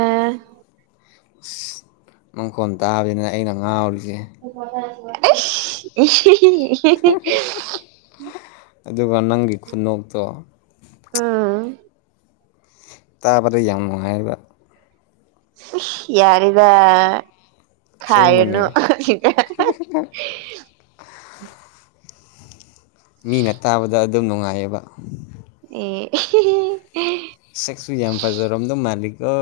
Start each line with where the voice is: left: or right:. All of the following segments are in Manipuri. right: ꯑꯥ
left: ꯑꯁ ꯅꯪ ꯅꯈꯣꯜ ꯇꯥꯕꯁꯤꯅꯦ ꯑꯩꯅ ꯉꯥꯎꯔꯤꯁꯦ
right: ꯏꯁ
left: ꯑꯗꯨꯒ ꯅꯪꯒꯤ ꯈꯨꯅꯣꯛꯇꯣ
right: ꯎꯝ
left: ꯇꯥꯕꯗ ꯌꯥꯝ ꯅꯨꯡꯉꯥꯏꯌꯦꯕ
right: ꯌꯥꯔꯦꯗ
left: ꯑꯁꯦꯡꯕꯅꯦ
right: ꯈꯥꯏꯔꯅꯨ ꯁꯤꯗ
left: ꯃꯤꯅ ꯇꯥꯕꯗ ꯑꯗꯨꯝ ꯅꯨꯡꯉꯥꯏꯌꯦꯕ
right: ꯑꯦ
left: ꯁꯦꯛꯁꯨ ꯌꯥꯝ ꯐꯥꯖꯔꯝꯗꯧ ꯃꯥꯂꯤꯀꯣ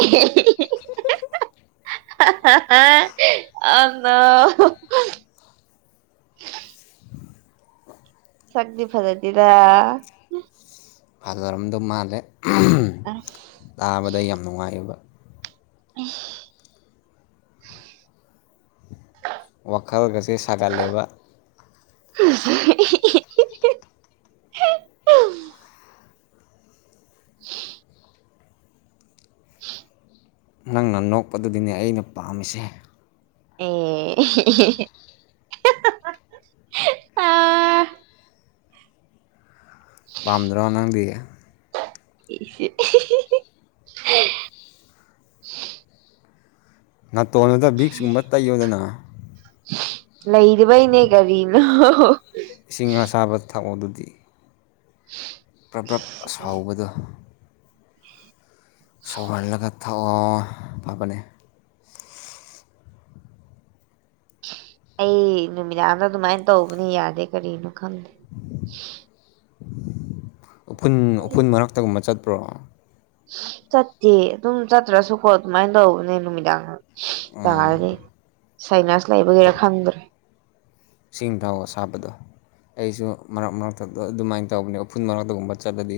right: [inaudible] ꯑꯅ [inaudible] ꯁꯛꯇꯤ ꯐꯖꯗꯦꯗ
left: ꯐꯥꯖꯔꯝꯗꯧ ꯃꯥꯜꯂꯦ
right: ꯑꯝ
left: ꯇꯥꯕꯗ ꯌꯥꯝ ꯅꯨꯡꯉꯥꯏꯑꯦꯕ
right: ꯎꯝ [inaudible]
left: ꯋꯥꯈꯜꯒꯁꯦ ꯁꯥꯒꯠꯂꯦꯕ
right: [inaudible] [inaudible] [unintelligible]
left: ꯅꯪꯅ ꯅꯣꯛꯄꯗꯨꯅꯤꯅꯦ ꯑꯩꯅ ꯄꯥꯝꯃꯤꯁꯦ
right: ꯑꯦ ꯑ
left: ꯄꯥꯝꯗ꯭ꯔ ꯅꯪꯗꯤ
right: [inaudible]
left: ꯅꯥꯇꯣꯟꯗꯨꯗ ꯕꯤꯛꯁꯀꯨꯝꯕ ꯇꯩꯌꯣꯗꯅ
right: ꯂꯩꯗꯕꯩꯅꯦ ꯀꯔꯤꯅꯣ
left: ꯏꯁꯤꯡ ꯑꯁꯥꯕ ꯊꯛꯑꯣ ꯑꯗꯨꯗꯤ
right: [unintelligible]
left: ꯄ꯭ꯔꯞ- ꯄ꯭ꯔꯞ ꯑꯁꯥꯎꯕꯗꯣ ꯁꯧꯍꯜꯂꯒ ꯊꯛꯑꯣ ꯐꯕꯅꯦ
right: ꯑꯩ ꯅꯨꯃꯤꯗꯥꯡꯗ ꯑꯗꯨꯃꯥꯏꯅ ꯇꯧꯕꯅꯦ ꯌꯥꯗꯦ ꯀꯔꯤꯅꯣ ꯈꯪꯗꯦ
left: ꯎꯐꯨꯟ- ꯎꯐꯨꯟ ꯃꯔꯛꯇꯒꯨꯝꯕ ꯆꯠꯄ꯭ꯔꯣ
right: ꯆꯠꯇꯦ ꯑꯗꯨꯝ ꯆꯠꯇ꯭ꯔꯁꯨꯀꯣ ꯑꯗꯨꯃꯥꯏꯅ ꯇꯧꯕꯅꯦ ꯅꯨꯃꯤꯗꯥꯡ ꯇꯥꯔꯗꯤ ꯁꯥꯏꯅꯁ ꯂꯩꯕꯒꯤꯔꯥ ꯈꯪꯗ꯭ꯔꯦ
left: ꯁꯤꯡ ꯊꯛꯑꯣ ꯑꯁꯥꯕꯗꯣ ꯑꯩꯁꯨ ꯃꯔꯛ ꯃꯔꯛꯇ ꯑꯗꯨꯃꯥꯏꯅ ꯇꯧꯕꯅꯦ ꯎꯐꯨꯟ ꯃꯔꯛꯇꯒꯨꯝꯕ ꯆꯠꯂꯗꯤ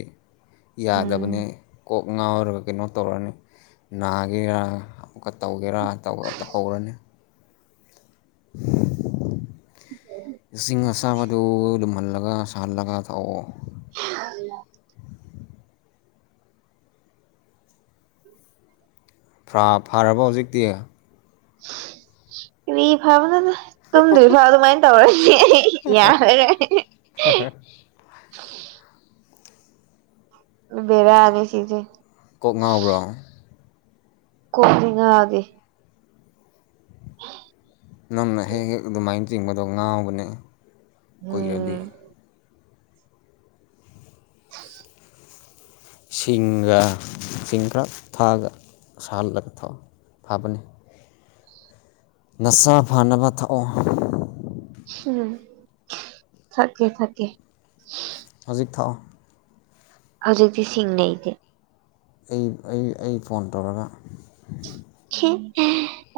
left: ꯌꯥꯗꯕꯅꯤ
right: ꯎꯝ
left: ꯀꯣꯛ ꯉꯥꯎꯔꯒ ꯀꯩꯅꯣ ꯇꯧꯔꯅꯤ ꯅꯥꯒꯤꯔ ꯑꯣꯛꯀ ꯇꯧꯒꯦꯔꯥ ꯇꯧꯍꯧꯔꯅꯤ [inaudible] ꯏꯁꯤꯡ ꯑꯁꯥꯕꯗꯨ ꯂꯨꯝꯍꯜꯂꯒ ꯁꯥꯍꯜꯂꯒ ꯊꯛꯑꯣ
right: [inaudible]
left: ꯐꯥꯔꯕꯣ ꯍꯧꯖꯤꯛꯇꯤ
right: ꯀꯔꯤ ꯐꯕꯅꯣꯗ ꯇꯨꯝꯗꯣꯏ ꯐꯥꯎ ꯑꯗꯨꯃꯥꯏꯅ ꯇꯧꯔꯗꯤ ꯌꯥꯔꯦ ꯕꯦꯔꯥꯅꯦ ꯁꯤꯁꯦ
left: ꯀꯣꯛ ꯉꯥꯎꯕ꯭ꯔꯣ
right: ꯀꯣꯛꯇꯤ ꯉꯥꯎꯗꯦ ꯑꯣ
left: ꯅꯪꯅ ꯍꯦꯛ- ꯍꯦꯛ ꯑꯗꯨꯃꯥꯏꯅ ꯆꯤꯡꯕꯗꯣ ꯉꯥꯎꯕꯅꯦ ꯀꯨꯏꯈꯔꯗꯤ
right: ꯎꯝ ꯍ
left: ꯏꯁꯤꯡꯒ ꯏꯁꯤꯡ ꯈꯔ ꯊꯥꯛꯑꯣꯁꯥꯍꯜꯂꯒ ꯐꯕꯅꯦ ꯅꯁꯥ ꯐꯅꯕ ꯊꯛꯑꯣ
right: ꯎꯝ ꯊꯀꯦ- ꯊꯀꯦ
left: ꯍꯧꯖꯤꯛ ꯊꯛꯑꯣ
right: ꯍꯧꯖꯤꯛꯇꯤ ꯁꯤꯡꯂꯩꯇꯦ
left: ꯑꯩ -ꯑꯩ -ꯑꯩ ꯐꯣꯟ ꯇꯧꯔꯒ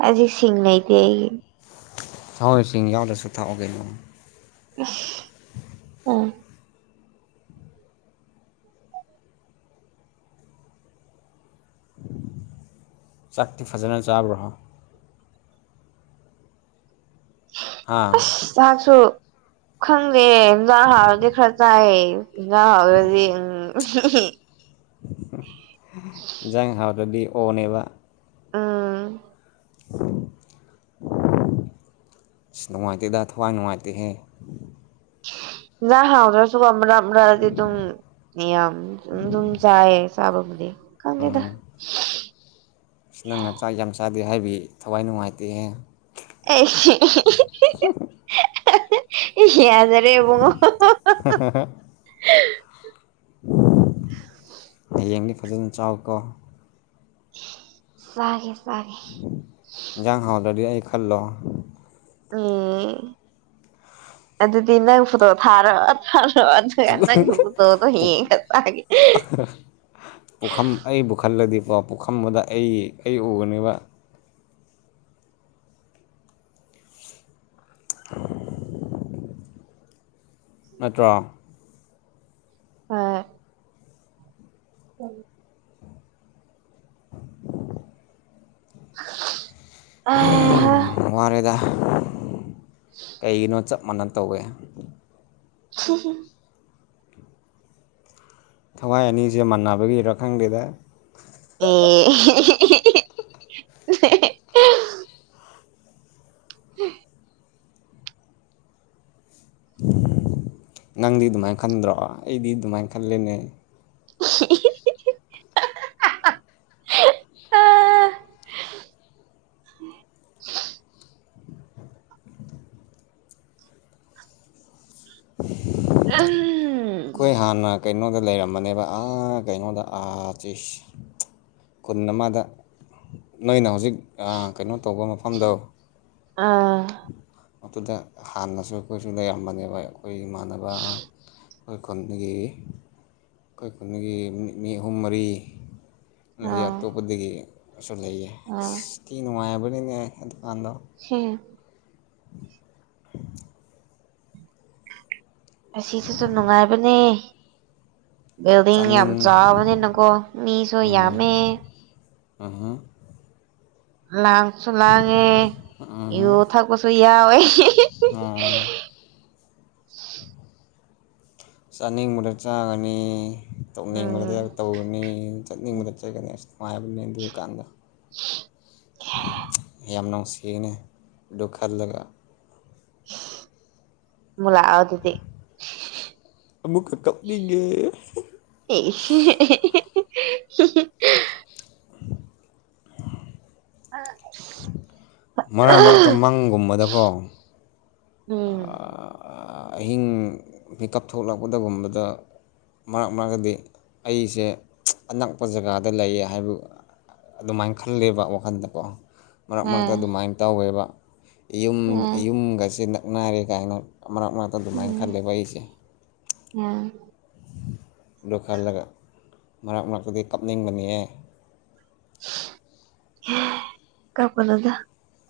right: ꯑꯖꯤꯛ ꯁꯤꯡ ꯂꯩꯇꯦ ꯑꯩ
left: ꯊꯛꯑꯣ ꯁꯤꯡ ꯌꯥꯎꯗ꯭ꯔꯁꯨ ꯊꯛꯑꯣ ꯀꯩꯅꯣ
right: ꯎꯝ
left: ꯆꯥꯛꯇꯤ ꯐꯖꯅ ꯆꯥꯕ꯭ꯔꯣ
right: ꯍ
left: ꯍꯥꯥ
right: ꯑꯁ ꯆꯥꯛꯁꯨ ꯈꯪꯗꯦ ꯏꯟꯁꯥꯡ ꯍꯥꯎꯔꯗꯤ ꯈꯔ ꯆꯥꯏꯌꯦ ꯏꯟꯖꯥꯡ ꯍꯥꯎꯇꯔꯗꯤ ꯎꯝ
left: ꯏꯟꯁꯥꯡ ꯍꯥꯎꯇ꯭ꯔꯗꯤ ꯑꯣꯅꯦꯕ
right: ꯎꯝ
left: ꯁꯤ ꯅꯨꯡꯉꯥꯏꯇꯦꯗ ꯊꯋꯥꯏ ꯅꯨꯡꯉꯥꯏꯇꯦꯍꯦ
right: ꯏꯟꯖꯥꯡ ꯍꯥꯎꯅꯕꯁꯨ ꯃꯔꯝ ꯃꯔꯛꯇꯤ ꯑꯗꯨꯝ ꯌꯦꯟ ꯑꯗꯨꯝ ꯆꯥꯏꯌꯦ ꯆꯥꯕꯕꯨꯗꯤ ꯈꯪꯗꯦꯗ
left: ꯎꯝ ꯅꯪꯅ ꯆꯥꯛ ꯌꯥꯝ ꯆꯥꯗꯦ ꯍꯥꯏꯕꯒꯤ ꯊꯋꯥꯏ ꯅꯨꯡꯉꯥꯏꯇꯦꯍꯦ
right: ꯑꯩ ꯑꯦ ꯌꯥꯖꯔꯦ ꯏꯕꯨꯡꯉꯣ
left: ꯍꯌꯦꯡꯗꯤ ꯐꯖꯅ ꯆꯥꯎꯀꯣ
right: ꯆꯥꯒꯦ- ꯆꯥꯒꯦ
left: ꯍꯤꯟꯖꯥꯡ ꯍꯥꯎꯇ꯭ꯔꯗꯤ ꯑꯩ ꯈꯥꯜꯂꯣ
right: ꯎꯝ ꯑꯗꯨꯗꯤ ꯅꯪ ꯐꯣꯇꯣ ꯊꯥꯔꯛꯑꯣ ꯊꯥꯔ ꯅꯪꯒꯤ ꯐꯣꯇꯣꯗꯣ ꯌꯦꯡꯉꯒ ꯆꯥꯒꯦ
left: ꯄꯨꯈꯝ ꯑꯩꯕꯨ ꯈꯜꯂꯗꯤꯀꯣ ꯄꯨꯈꯝ ꯑꯃꯗ ꯑꯩ- ꯑꯩ ꯎꯒꯅꯦꯕ [inaudible] ꯅꯠꯇ꯭ꯔꯣ
right: ꯍꯣꯏ ꯎꯝ ꯑ
left: ꯋꯥꯔꯦꯗ ꯀꯩꯒꯤꯅꯣ ꯆꯞ ꯃꯥꯟꯅ ꯇꯧꯋꯦ
right: [inaudible]
left: ꯊꯋꯥꯏ ꯑꯅꯤꯁꯦ ꯃꯥꯟꯅꯕꯒꯤꯔ ꯈꯪꯗꯦꯗ
right: ꯑꯦ [unintelligible]
left: ꯅꯪꯗꯤ ꯑꯗꯨꯃꯥꯏꯅ ꯈꯟꯗ꯭ꯔꯣ ꯑꯩꯗꯤ ꯑꯗꯨꯃꯥꯏꯅ ꯈꯜꯂꯦꯅꯦ
right: [unintelligible] ꯑꯥ ꯎꯝ
left: ꯑꯩꯈꯣꯏ ꯍꯥꯟꯅ ꯀꯩꯅꯣꯗ ꯂꯩꯔꯝꯕꯅꯦꯕ ꯑꯥ ꯀꯩꯅꯣꯗ ꯑꯥ ꯆꯁ ꯈꯨꯟ ꯑꯃꯗ ꯅꯣꯏꯅ ꯍꯧꯖꯤꯛ ꯀꯩꯅꯣ ꯇꯧꯕ ꯃꯐꯝꯗꯣ
right: ꯑꯥ
left: ꯑꯗꯨꯗꯨꯗ ꯍꯥꯟꯅꯁꯨ ꯑꯩꯈꯣꯏꯁꯨ ꯂꯩꯔꯝꯕꯅꯦꯕ ꯑꯩꯈꯣꯏ ꯏꯃꯥꯟꯅꯕ ꯑꯩꯈꯣꯏ ꯈꯨꯟꯗꯒꯤ ꯑꯩꯈꯣꯏ ꯈꯨꯟꯒꯤ ꯃꯤ ꯑꯍꯨꯝ ꯃꯔꯤ ꯑꯗꯒꯤ
right: ꯑꯥ
left: ꯑꯇꯣꯞꯄꯗꯒꯤꯁꯨ ꯂꯩꯌꯦ ꯑꯁ
right: ꯑꯥ
left: ꯊꯤ ꯅꯨꯡꯉꯥꯏꯕꯅꯤꯅꯦ ꯑꯩ ꯗꯨꯀꯥꯟꯗꯣ
right: ꯍꯝ
left: [inaudible]
right: ꯑꯁꯤꯁꯤꯁꯨ ꯅꯨꯡꯉꯥꯏꯕꯅꯦ ꯕꯤꯜꯗꯤꯡ ꯌꯥꯝ
left: ꯆꯥꯅꯤꯡ
right: ꯆꯥꯕꯅꯤꯅꯀꯣ ꯃꯤꯁꯨ ꯌꯥꯝꯃꯦ
left: ꯑꯝ ꯍꯨꯝ
right: ꯂꯥꯡꯁꯨ ꯂꯥꯡꯉꯦ ꯌꯨ ꯊꯛꯄꯁꯨ ꯌꯥꯎꯋꯦ
left: ꯑꯣ ꯆꯥꯅꯤꯡꯕꯗꯥ ꯆꯥꯒꯥꯅꯤ
right: ꯎꯝ
left: ꯇꯧꯅꯤꯡꯕꯗ ꯇꯧꯒꯅꯤ ꯆꯠꯅꯤꯡꯕꯗ ꯆꯠꯒꯅꯤ ꯅꯨꯡꯉꯥꯏꯕꯅꯦ ꯑꯗꯨ ꯀꯥꯟꯗ ꯌꯥꯝ ꯅꯨꯡꯁꯤꯅꯦ ꯑꯗꯨ ꯈꯜꯂꯒ
right: ꯑꯃꯨꯛ ꯂꯥꯛꯑꯣ ꯑꯗꯨꯗꯤ
left: ꯑꯃꯨꯛꯀ ꯀꯞꯅꯤꯡꯉꯦ
right: ꯑꯦ
left: [inaudible]
right: [unintelligible]
left: ꯃꯔꯛ ꯃꯔꯛꯇ ꯃꯪꯒꯨꯝꯕꯗꯀꯣ
right: ꯎꯝ
left: ꯑꯍꯤꯡ ꯃꯤꯀꯞ ꯊꯣꯛꯂꯛꯄꯗꯒꯨꯝꯕꯗ ꯃꯔꯛ ꯃꯔꯛꯗꯤ ꯑꯩꯁꯦ ꯑꯅꯛꯄ ꯖꯒꯥꯗ ꯂꯩꯌꯦ ꯍꯥꯏꯕ ꯑꯗꯨꯃꯥꯏꯅ ꯈꯜꯂꯦꯕ ꯋꯥꯈꯟꯗꯀꯣ ꯃꯔꯛ
right: ꯑ
left: ꯃꯔꯛꯇ ꯑꯗꯨꯃꯥꯏꯅ ꯇꯧꯋꯦꯕ
right: ꯑ
left: ꯌꯨꯝꯒꯁꯦ ꯅꯛꯅꯔꯦ ꯀꯥꯏꯅ ꯃꯔꯛ ꯃꯔꯛꯇ ꯑꯗꯨꯃꯥꯏꯅ
right: ꯎꯝ
left: ꯈꯜꯂꯦꯕ ꯑꯩꯁꯦ
right: ꯎꯝ
left: ꯅꯣꯛꯍꯥꯜꯂꯒ ꯃꯔꯛ ꯃꯔꯛꯇꯗꯤ ꯀꯞꯅꯤꯡꯕꯅꯤꯌꯦ
right: ꯀꯥꯞꯒꯅꯣꯗ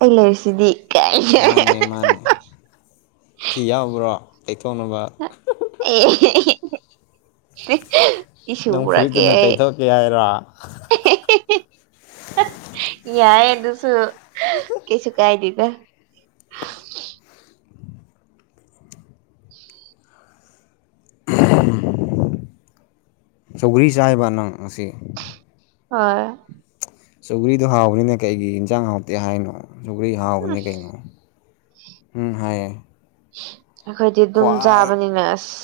right: ꯑꯩ ꯂꯩꯔꯤꯁꯤꯗꯤ ꯀꯥꯏꯅ
left: ꯃꯥꯅꯦ ꯃꯥꯅꯦ ꯐꯤ ꯌꯥꯎꯕ꯭ꯔꯣ ꯇꯩꯊꯣꯛꯅꯕ
right: ꯑꯦ ꯑꯦ ꯑꯦ ꯇꯤꯁꯨ
left: ꯅꯪ
right: ꯄꯨꯔꯛꯀꯦ
left: ꯐꯨꯔꯤꯠꯇꯨꯅ
right: ꯑꯩ
left: ꯇꯩꯊꯣꯛꯀꯦ ꯍꯥꯏꯔꯣ
right: ꯌꯥꯏꯌꯦ ꯑꯗꯨꯁꯨ ꯀꯩꯁꯨ ꯀꯥꯏꯗꯦꯗ
left: [unintelligible] ꯁꯧꯒ꯭ꯔꯤ ꯆꯥꯏꯕ ꯅꯪ ꯉꯁꯤ
right: ꯍꯣꯏ
left: ꯁꯧꯒ꯭ꯔꯤꯗꯣ ꯍꯥꯎꯕꯅꯤꯅ ꯀꯩꯒꯤ ꯏꯟꯁꯥꯡ ꯍꯥꯎꯇꯦ ꯍꯥꯏꯅꯣ ꯁꯧꯒ꯭ꯔꯤ ꯍꯥꯎꯕꯅꯤ ꯀꯩꯅꯣ ꯎꯝ ꯍꯥꯏꯌꯦ
right: ꯑꯩꯈꯣꯏꯗꯤ ꯑꯗꯨꯝ
left: ꯈ꯭ꯋꯥꯏ
right: ꯆꯥꯕꯅꯤꯅ ꯑꯁ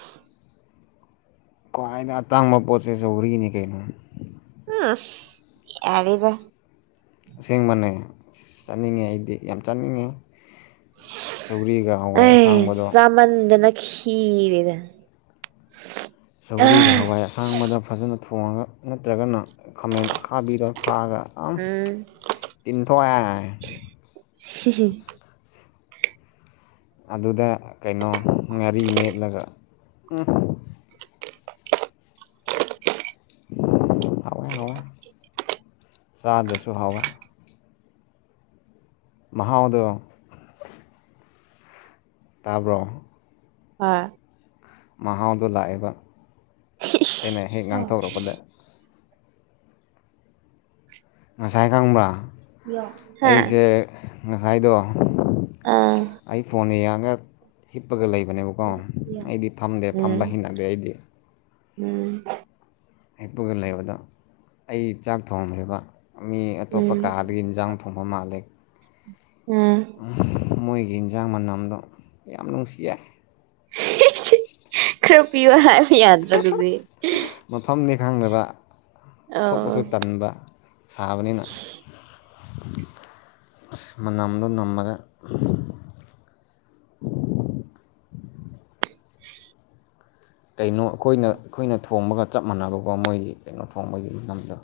left: ꯈ꯭ꯋꯥꯏꯗ ꯑꯇꯥꯡꯕ ꯄꯣꯠꯁꯦ ꯁꯧꯒ꯭ꯔꯤꯅꯦ ꯀꯩꯅꯣ
right: ꯌꯔꯦꯗ
left: ꯑꯁꯦꯡꯕꯅꯦ ꯑꯁ ꯆꯥꯅꯤꯡꯉꯦ ꯑꯩꯗꯤ ꯌꯥꯝ ꯆꯥꯅꯤꯡꯉꯦ ꯁꯧꯒ꯭ꯔꯤꯒ ꯍꯋꯥꯏ
right: ꯑꯩ
left: ꯑꯁꯥꯡꯕꯗꯣ
right: ꯆꯥꯃꯟꯗꯅ ꯈꯤꯔꯦꯗꯥ
left: ꯁꯧꯒ꯭ꯔꯤꯒ ꯍꯋꯥꯏ ꯑꯁꯥꯡꯕꯗ ꯐꯖꯅ ꯊꯣꯡꯉꯒ ꯅꯠꯇ꯭ꯔꯒꯅ ꯈꯥꯃꯦꯟ ꯑꯈꯥꯕꯤꯗꯣ ꯊꯥꯛꯑꯒ ꯑꯥꯝ
right: ꯎꯝ
left: ꯇꯤꯟ ꯊꯣꯛꯑꯦ
right: ꯍ [inaudible]
left: ꯑꯗꯨꯗ ꯀꯩꯅꯣ ꯉꯥꯔꯤ ꯃꯦꯠꯂꯒ
right: [inaudible]
left: ꯍꯥꯎꯋꯦ ꯍꯥꯎꯋꯦ ꯆꯥꯗ꯭ꯔꯁꯨ ꯍꯥꯎꯋꯦ ꯃꯍꯥꯎꯗꯣ ꯇꯥꯕ꯭ꯔꯣ
right: ꯍꯣꯢ
left: ꯃꯍꯥꯎꯗꯣ ꯂꯥꯛꯑꯦꯕ ꯑꯩꯅ ꯍꯦꯛ ꯉꯥꯡꯊꯣꯛꯔꯛꯄꯗ ꯉꯁꯥꯏ ꯈꯪꯕ꯭ꯔꯥ
right: ꯍꯥ
left: ꯑꯩꯁꯦ ꯉꯁꯥꯏꯗꯣ
right: ꯑꯥ
left: ꯑꯩ ꯐꯣꯟ ꯌꯦꯡꯉꯥꯒ ꯍꯤꯞꯄꯒ ꯂꯩꯕꯅꯦꯕ ꯀꯣ ꯑꯩꯗꯤ ꯐꯝꯗꯦ ꯐꯝꯕ
right: ꯎꯝ
left: ꯍꯤꯡꯩꯅꯗꯦ ꯑꯩꯗꯤ
right: ꯎꯝ
left: ꯍꯦꯛꯄꯒ ꯂꯩꯕꯗꯣ ꯑꯩ ꯆꯥꯛ ꯊꯣꯡꯈ꯭ꯔꯤꯕ ꯃꯤ ꯑꯇꯣꯞꯄ
right: ꯎꯝ
left: ꯀꯥ ꯑꯗꯨ ꯌꯦꯟꯖꯥꯡ ꯊꯣꯡꯐꯝ ꯃꯥꯜꯂꯤ
right: ꯎꯝ
left: ꯃꯣꯏꯒꯤ ꯏꯟꯁꯥꯡ ꯃꯅꯝꯗꯣ ꯌꯥꯝ ꯅꯨꯡꯁꯤꯌꯦ
right: ꯈꯔꯄꯤꯌꯣ ꯍꯥꯏ ꯌꯥꯗ꯭ꯔꯒꯗꯤ
left: ꯃꯐꯝꯅꯤ ꯈꯪꯗꯕ
right: ꯑꯣ
left: ꯊꯣꯛꯄꯁꯨ ꯇꯟꯕ ꯁꯥꯕꯅꯤꯅ ꯑ ꯃꯅꯝꯗꯣ ꯅꯝꯃꯒ ꯀꯩꯅꯣ ꯑꯩꯈꯣꯏꯅ ꯑꯩꯈꯣꯏꯅ ꯊꯣꯡꯕꯒ ꯆꯞ ꯃꯥꯟꯅꯕꯀꯣ ꯃꯣꯏꯒꯤ ꯀꯩꯅꯣ ꯊꯣꯡꯕꯒꯤ ꯂꯝꯗꯣ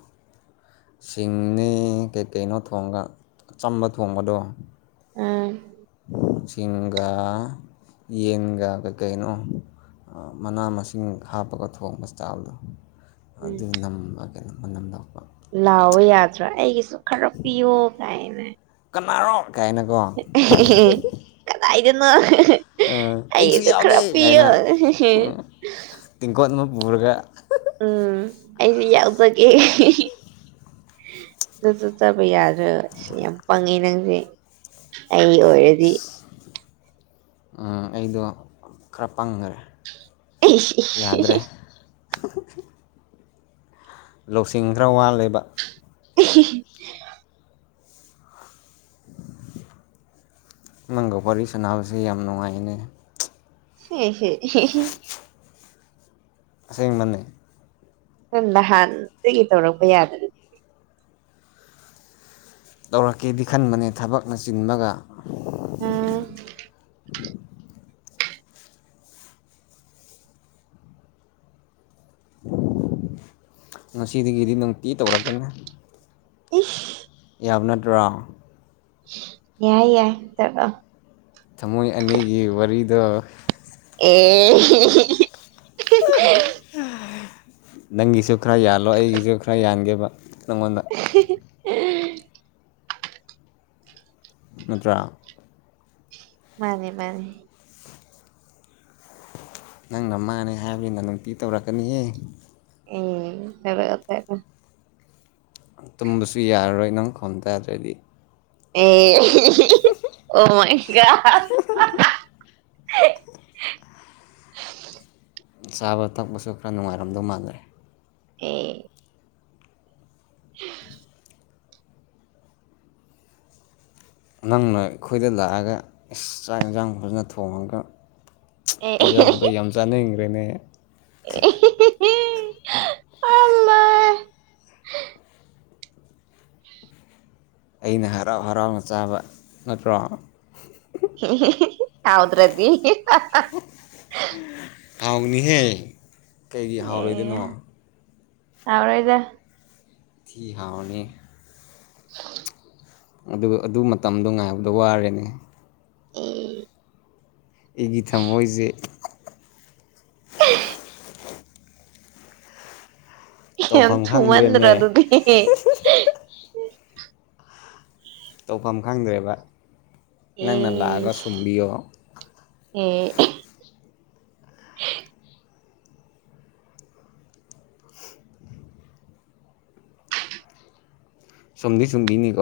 left: ꯁꯤꯡꯅꯤ ꯀꯩꯀꯩꯅꯣ ꯊꯣꯡꯒ ꯑꯆꯝꯕ ꯊꯣꯡꯕꯗꯣ
right: ꯑꯝ
left: ꯆꯤꯡꯒ ꯌꯦꯟꯒ ꯀꯩꯀꯩꯅꯣ ꯃꯅꯥ ꯃꯁꯤꯡ ꯍꯥꯞꯄꯒ ꯊꯣꯡꯕ ꯆꯥꯛꯕꯗꯣ ꯑꯗꯨ ꯅ ꯀꯩꯅꯣꯃ ꯅꯝ ꯂꯄ [inaudible]
right: ꯂꯥꯎꯑꯣ ꯌꯥꯗ꯭ꯔꯥ ꯑꯩꯒꯤꯁꯨ ꯈꯔ ꯄꯤꯌꯣ ꯀꯥꯏꯅ
left: ꯀꯅꯥꯔꯣ ꯀꯥꯏꯅ ꯀꯣ
right: ꯍꯤ ꯍꯤ ꯀꯗꯥꯏꯗꯅꯣ
left: ꯑꯩꯁꯨ
right: ꯑꯩꯒꯤꯁꯨ ꯈꯔ
left: ꯌꯥꯎꯒꯦ
right: ꯄꯤꯌꯦ
left: ꯇꯤꯡꯀꯣꯠ ꯑꯃ ꯄꯨꯔꯒ
right: ꯎꯝ ꯑꯩꯁꯨ ꯌꯥꯎꯖꯒꯦ ꯑꯗꯨꯁꯨ ꯆꯕ ꯌꯥꯔꯦ ꯑꯁ ꯌꯥꯝ ꯄꯪꯉꯦ ꯅꯪꯁꯦ ꯑꯩ ꯑꯣꯏꯔꯗꯤ
left: ꯎ ꯑꯩꯗꯣ ꯈꯔ ꯄꯪꯈ꯭ꯔꯦ ꯌꯥꯗ꯭ꯔꯦ ꯂꯧꯁꯤꯡ ꯈꯔ ꯋꯥꯜꯂꯦꯕ
right: [unintelligible]
left: ꯃꯪꯒꯣ ꯋꯥꯔꯤ ꯁꯥꯟꯅꯕꯁꯦ ꯌꯥꯝ ꯅꯨꯡꯉꯥꯏꯅꯦ
right: ꯍ ꯍ
left: ꯑꯥꯁꯦꯡꯕꯅꯦ
right: ꯅꯪ ꯅꯍꯥꯟ ꯁꯤꯒꯤ ꯇꯧꯔꯛꯄ ꯌꯥꯗ꯭ꯔ
left: ꯇꯧꯔꯛꯀꯦꯗꯤ ꯈꯟꯕꯅꯦ ꯊꯕꯛꯅ ꯆꯤꯡꯕꯒ
right: ꯎꯝ
left: ꯉꯁꯤꯗꯒꯤꯗꯤ ꯅꯨꯡꯇꯤ ꯇꯧꯔꯛꯀꯅꯤ
right: ꯏꯁ
left: ꯌꯥꯕ ꯅꯠꯇ꯭ꯔꯣ
right: ꯌꯥꯏ ꯌꯥ ꯇꯒ
left: ꯊꯃꯣꯏ ꯑꯅꯤꯒꯤ ꯋꯥꯔꯤꯗ
right: ꯑꯣ
left: [unintelligible] ꯅꯪꯒꯤꯁꯨ ꯈꯔ ꯌꯥꯜꯂꯣ ꯑꯩꯒꯤꯁꯨ ꯈꯔ ꯌꯥꯟꯒꯦꯕ ꯅꯪꯉꯣꯟꯗ
right: [unintelligible]
left: ꯅꯠꯇ꯭ꯔ
right: ꯃꯥꯅꯤ ꯃꯥꯅꯤ
left: ꯅꯪꯅ ꯃꯥꯅꯦ ꯍꯥꯏꯕꯅꯤꯅ ꯅꯨꯡꯇꯤ ꯇꯧꯔꯛꯀꯅꯤꯍꯦ
right: ꯏ ꯍꯦꯔꯇꯩ
left: ꯇꯨꯝꯕꯁꯨ ꯌꯥꯔꯔꯣꯏ ꯅꯪ ꯈꯣꯡ ꯇꯗ꯭ꯔꯗꯤ
right: ꯑꯦ ꯑꯣꯃꯒꯥ
left: ꯆꯥꯕ ꯊꯛꯄꯁꯨ ꯈꯔ ꯅꯨꯡꯉꯥꯏꯔꯝꯗꯧ ꯃꯥꯟꯅꯔꯦ
right: ꯑꯦ ꯎꯝ
left: ꯅꯪꯅ ꯑꯩꯈꯣꯏꯗ ꯂꯥꯛꯑꯒ ꯏꯁ ꯆꯥꯛ ꯌꯦꯟꯁꯥꯡ ꯐꯖꯅ ꯊꯣꯡꯉꯒ
right: ꯑꯦ
left: ꯄꯤꯖꯥꯕꯗꯣ ꯌꯥꯝ ꯆꯥꯅꯩꯪꯈ꯭ꯔꯦꯅꯦ
right: ꯑꯦ ꯍꯤ ꯍꯤ
left: [inaudible] ꯑꯩꯅ ꯍꯔꯥꯎ ꯍꯔꯥꯎꯅ ꯆꯥꯕ ꯅꯠꯇ꯭ꯔꯣ
right: ꯍꯥꯎꯗ꯭ꯔꯗꯤ
left: ꯍꯥꯎꯅꯤꯍꯦ ꯀꯩꯒꯤ ꯍꯥꯎꯔꯣꯏꯗꯅꯣ
right: ꯍꯔꯣꯏꯗ
left: ꯊꯤ ꯍꯥꯎꯅꯤ
right: ꯍ
left: ꯑꯗꯨ ꯑꯗꯨ ꯃꯇꯝꯗꯣ ꯉꯥꯏꯕꯗ ꯋꯥꯔꯦꯅꯦ
right: ꯑꯦ
left: ꯑꯩꯒꯤ ꯊꯝꯃꯣꯏꯖꯦ
right: ꯎ ꯌꯥꯝ
left: ꯇꯧꯐꯝ
right: ꯊꯨꯃꯟꯗꯔ
left: ꯈꯪꯗ꯭ꯔꯦꯃꯦ
right: ꯑꯗꯨꯗꯤ
left: ꯇꯧꯐꯝ ꯈꯪꯗ꯭ꯔꯦꯕ ꯅꯪꯅ ꯂꯥꯛꯑꯒ ꯁꯨꯝꯕꯤꯌꯣ
right: ꯑꯦ
left: ꯁꯨꯝꯗꯤ ꯁꯨꯝꯕꯤꯅꯤꯀꯣ